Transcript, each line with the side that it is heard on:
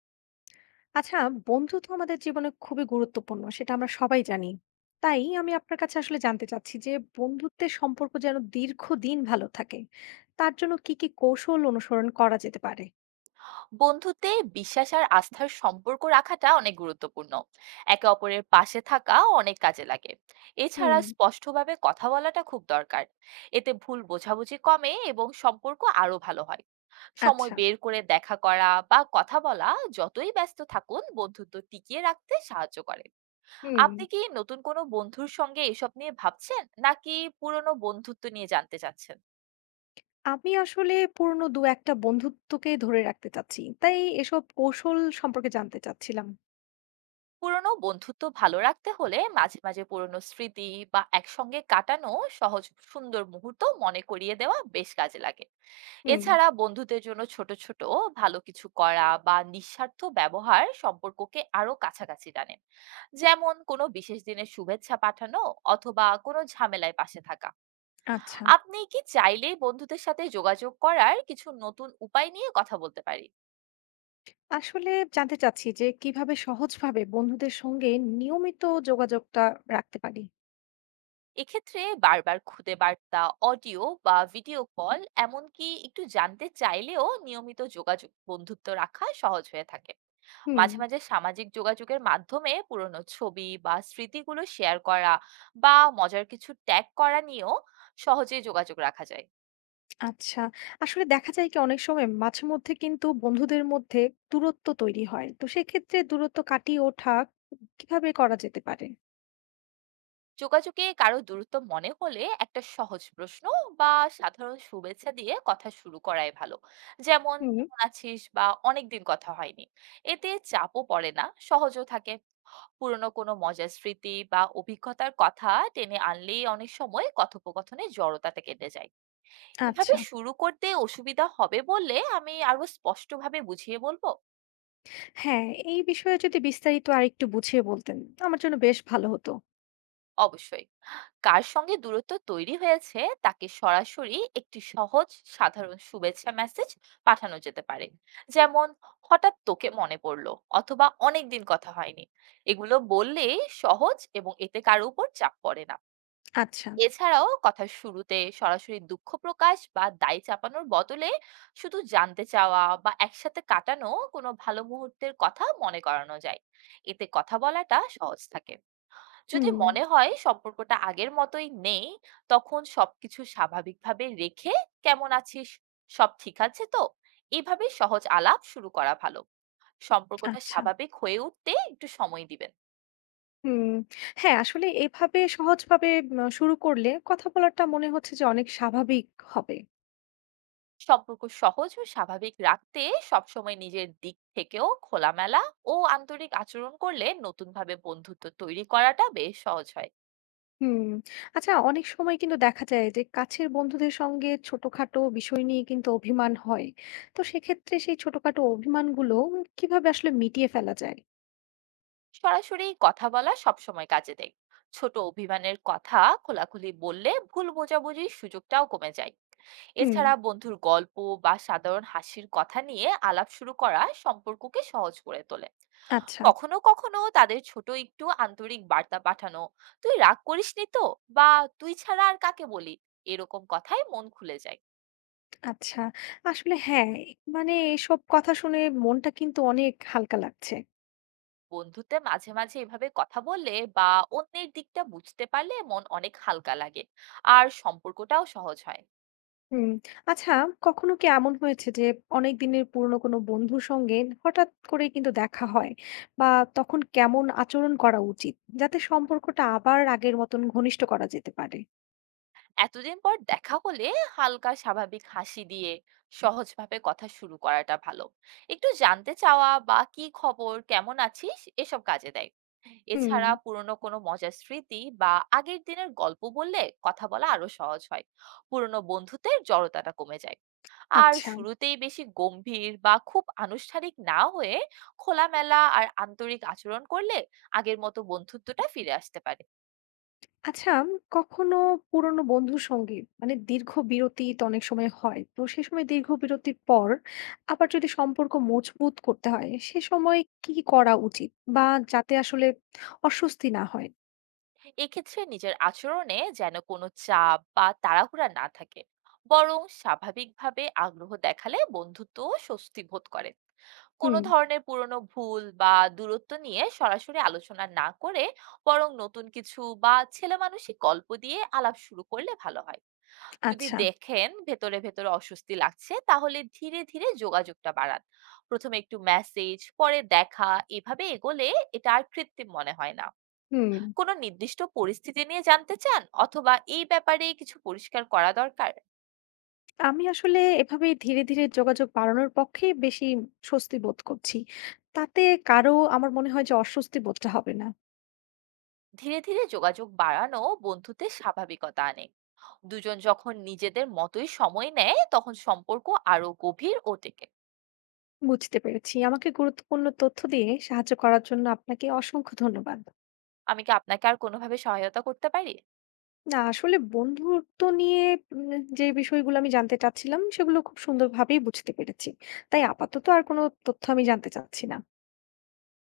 left: আচ্ছা, বন্ধু তো আমাদের জীবনে খুবই গুরুত্বপূর্ণ, সেটা আমরা সবাই জানি। তাই আমি আপনার কাছে আসলে জানতে চাচ্ছি যে বন্ধুত্বের সম্পর্ক যেন দীর্ঘদিন ভালো থাকে, তার জন্য কি কি কৌশল অনুসরণ করা যেতে পারে?
right: বন্ধুত্বে বিশ্বাস আর আস্থার সম্পর্ক রাখাটা অনেক গুরুত্বপূর্ণ। একে অপরের পাশে থাকা অনেক কাজে লাগে।
left: হুম।
right: এছাড়া স্পষ্টভাবে কথা বলাটা খুব দরকার। এতে ভুল বোঝাবুঝি কমে এবং সম্পর্ক আরো ভালো হয়। সময়
left: আচ্ছা।
right: বের করে দেখা করা বা কথা বলা, যতই ব্যস্ত থাকুন, বন্ধুত্ব টিকিয়ে রাখতে সাহায্য করে।
left: হুম।
right: আপনি কি নতুন কোনো বন্ধুর সঙ্গে এসব নিয়ে ভাবছেন, নাকি পুরনো বন্ধুত্ব নিয়ে জানতে চাচ্ছেন?
left: আমি আসলে পুরনো দু একটা বন্ধুত্বকে ধরে রাখতে চাচ্ছি, তাই এসব কৌশল সম্পর্কে জানতে চাচ্ছিলাম।
right: পুরনো বন্ধুত্ব ভালো রাখতে হলে মাঝে মাঝে পুরনো স্মৃতি বা একসঙ্গে কাটানো সহজ সুন্দর মুহূর্ত মনে করিয়ে দেওয়া বেশ কাজে লাগে।
left: হুম।
right: এছাড়া বন্ধুদের জন্য ছোট ছোট ভালো কিছু করা বা নিঃস্বার্থ ব্যবহার সম্পর্ককে আরো কাছাকাছি টানে, যেমন কোনো বিশেষ দিনের শুভেচ্ছা পাঠানো অথবা কোনো ঝামেলায় পাশে থাকা।
left: আচ্ছা।
right: আপনি কি চাইলেই বন্ধুদের সাথে যোগাযোগ করার কিছু নতুন উপায় নিয়ে কথা বলতে পারি।
left: আসলে জানতে চাচ্ছি যে কিভাবে সহজভাবে বন্ধুদের সঙ্গে নিয়মিত যোগাযোগটা রাখতে পারি।
right: এক্ষেত্রে বারবার খুদে বার্তা, অডিও বা ভিডিও কল, এমনকি একটু জানতে চাইলেও নিয়মিত যোগাযোগ বন্ধুত্ব রাখা সহজ হয়ে থাকে।
left: হুম।
right: মাঝে মাঝে সামাজিক যোগাযোগের মাধ্যমে পুরনো ছবি বা স্মৃতিগুলো শেয়ার করা বা মজার কিছু ট্যাগ করা নিয়েও সহজে যোগাযোগ রাখা যায়।
left: আচ্ছা। আসলে দেখা যায় কি অনেক সময় মাঝেমধ্যে কিন্তু বন্ধুদের মধ্যে দূরত্ব তৈরি হয়। তো সেক্ষেত্রে দূরত্ব কাটিয়ে ওঠা কিভাবে করা যেতে পারে?
right: যোগাযোগে কারো দূরত্ব মনে হলে একটা সহজ প্রশ্ন বা সাধারণ শুভেচ্ছা দিয়ে কথা শুরু করাই ভালো, যেমন
left: হুম।
right: কেমন আছিস বা অনেকদিন কথা হয়নি। এতে চাপও পড়ে না, সহজও থাকে। পুরনো কোনো মজার স্মৃতি বা অভিজ্ঞতার কথা টেনে আনলেই অনেক সময় কথোপকথনে জড়তাটা কেটে যায়। এভাবে
left: আচ্ছা।
right: শুরু করতে অসুবিধা হবে বললে আমি আরো স্পষ্টভাবে বুঝিয়ে বলবো।
left: হ্যাঁ, এই বিষয়ে যদি বিস্তারিত আরেকটু বুঝিয়ে বলতেন, আমার জন্য বেশ ভালো হতো।
right: অবশ্যই, কার সঙ্গে দূরত্ব তৈরি হয়েছে তাকে সরাসরি একটি সহজ সাধারণ শুভেচ্ছা মেসেজ পাঠানো যেতে পারে, যেমন হঠাৎ তোকে মনে পড়লো, অথবা অনেকদিন কথা হয়নি। এগুলো বললে সহজ, এবং এতে কারো উপর চাপ পড়ে না।
left: আচ্ছা।
right: এছাড়াও কথার শুরুতে সরাসরি দুঃখ প্রকাশ বা দায় চাপানোর বদলে শুধু জানতে চাওয়া বা একসাথে কাটানো কোনো ভালো মুহূর্তের কথা মনে করানো যায়। এতে কথা বলাটা সহজ থাকে। যদি
left: হুম।
right: মনে হয় সম্পর্কটা আগের মতোই নেই, তখন সবকিছু স্বাভাবিকভাবে রেখে কেমন আছিস, সব ঠিক আছে তো, এভাবে সহজ আলাপ শুরু করা ভালো। সম্পর্কটা
left: আচ্ছা।
right: স্বাভাবিক হয়ে উঠতে একটু সময় দিবেন।
left: হুম। হ্যাঁ, আসলে এভাবে সহজভাবে শুরু করলে কথা বলাটা মনে হচ্ছে যে অনেক স্বাভাবিক হবে।
right: সম্পর্ক সহজ ও স্বাভাবিক রাখতে সবসময় নিজের দিক থেকেও খোলামেলা ও আন্তরিক আচরণ করলে নতুনভাবে বন্ধুত্ব তৈরি করাটা বেশ সহজ হয়।
left: হুম। আচ্ছা, অনেক সময় কিন্তু দেখা যায় যে কাছের বন্ধুদের সঙ্গে ছোটখাটো বিষয় নিয়ে কিন্তু অভিমান হয়। তো সেক্ষেত্রে সেই ছোটখাটো অভিমানগুলো কিভাবে আসলে মিটিয়ে ফেলা যায়?
right: সরাসরি কথা বলা সবসময় কাজে দেয়। ছোট অভিমানের কথা খোলাখুলি বললে ভুল বোঝাবুঝির সুযোগটাও কমে যায়।
left: হুম।
right: এছাড়া বন্ধুর গল্প বা সাধারণ হাসির কথা নিয়ে আলাপ শুরু করা সম্পর্ককে সহজ করে তোলে।
left: আচ্ছা,
right: কখনো কখনো তাদের ছোট একটু আন্তরিক বার্তা পাঠানো, তুই রাগ করিসনি তো, বা তুই ছাড়া আর কাকে বলি, এরকম কথায় মন খুলে যায়।
left: আচ্ছা। আসলে হ্যাঁ, মানে এসব কথা শুনে মনটা কিন্তু অনেক হালকা লাগছে।
right: বন্ধুতে মাঝে মাঝে এভাবে কথা বললে বা অন্যের দিকটা বুঝতে পারলে মন অনেক হালকা লাগে, আর সম্পর্কটাও সহজ হয়।
left: হুম। আচ্ছা, কখনো কি এমন হয়েছে যে অনেক দিনের পুরনো কোনো বন্ধুর সঙ্গে হঠাৎ করে কিন্তু দেখা হয় বা তখন কেমন আচরণ করা উচিত? যাতে সম্পর্কটা আবার আগের মতন ঘনিষ্ঠ করা যেতে পারে?
right: এতদিন পর দেখা হলে হালকা স্বাভাবিক হাসি দিয়ে সহজভাবে কথা শুরু করাটা ভালো। একটু জানতে চাওয়া বা কি খবর, কেমন আছিস, এসব কাজে দেয়।
left: হুম।
right: এছাড়া পুরনো কোনো মজার স্মৃতি বা আগের দিনের গল্প বললে কথা বলা আরো সহজ হয়, পুরনো বন্ধুত্বের জড়তাটা কমে যায়। আর
left: আচ্ছা।
right: শুরুতেই বেশি গম্ভীর বা খুব আনুষ্ঠানিক না হয়ে খোলামেলা আর আন্তরিক আচরণ করলে আগের মতো বন্ধুত্বটা ফিরে আসতে পারে।
left: আচ্ছা, কখনো পুরনো বন্ধুর সঙ্গে মানে দীর্ঘ বিরতি তো অনেক সময় হয়। তো সে সময় দীর্ঘ বিরতির পর আবার যদি সম্পর্ক মজবুত করতে হয়, সে সময় কি কি করা উচিত? বা যাতে আসলে অস্বস্তি না হয়?
right: এক্ষেত্রে নিজের আচরণে যেন কোনো চাপ বা তাড়াহুড়া না থাকে, বরং স্বাভাবিকভাবে আগ্রহ দেখালে বন্ধুত্ব স্বস্তি বোধ করে। কোনো
left: হুম।
right: ধরনের পুরনো ভুল বা দূরত্ব নিয়ে সরাসরি আলোচনা না করে বরং নতুন কিছু বা ছেলেমানুষি গল্প দিয়ে আলাপ শুরু করলে ভালো হয়। যদি
left: আচ্ছা।
right: দেখেন ভেতরে ভেতরে অস্বস্তি লাগছে তাহলে ধীরে ধীরে যোগাযোগটা বাড়ান। প্রথমে একটু মেসেজ, পরে দেখা, এভাবে এগোলে এটা আর কৃত্রিম মনে হয় না।
left: হুম,
right: কোনো নির্দিষ্ট পরিস্থিতি নিয়ে জানতে চান অথবা এই ব্যাপারে কিছু পরিষ্কার করা দরকার।
left: আমি আসলে এভাবে ধীরে, ধীরে যোগাযোগ বাড়ানোর পক্ষে বেশি স্বস্তি বোধ করছি। তাতে কারো আমার মনে হয় যে অস্বস্তি বোধটা হবে না।
right: ধীরে ধীরে যোগাযোগ বাড়ানো বন্ধুত্বের স্বাভাবিকতা আনে। দুজন যখন নিজেদের মতোই সময় নেয় তখন সম্পর্ক আরো গভীর ও টেকে।
left: বুঝতে পেরেছি। আমাকে গুরুত্বপূর্ণ তথ্য দিয়ে সাহায্য করার জন্য আপনাকে অসংখ্য ধন্যবাদ।
right: আমি কি আপনাকে আর কোনোভাবে সহায়তা করতে পারি?
left: না আসলে বন্ধুত্ব নিয়ে উম যে বিষয়গুলো আমি জানতে চাচ্ছিলাম সেগুলো খুব সুন্দরভাবেই বুঝতে পেরেছি। তাই আপাতত আর কোনো তথ্য আমি জানতে চাচ্ছি না।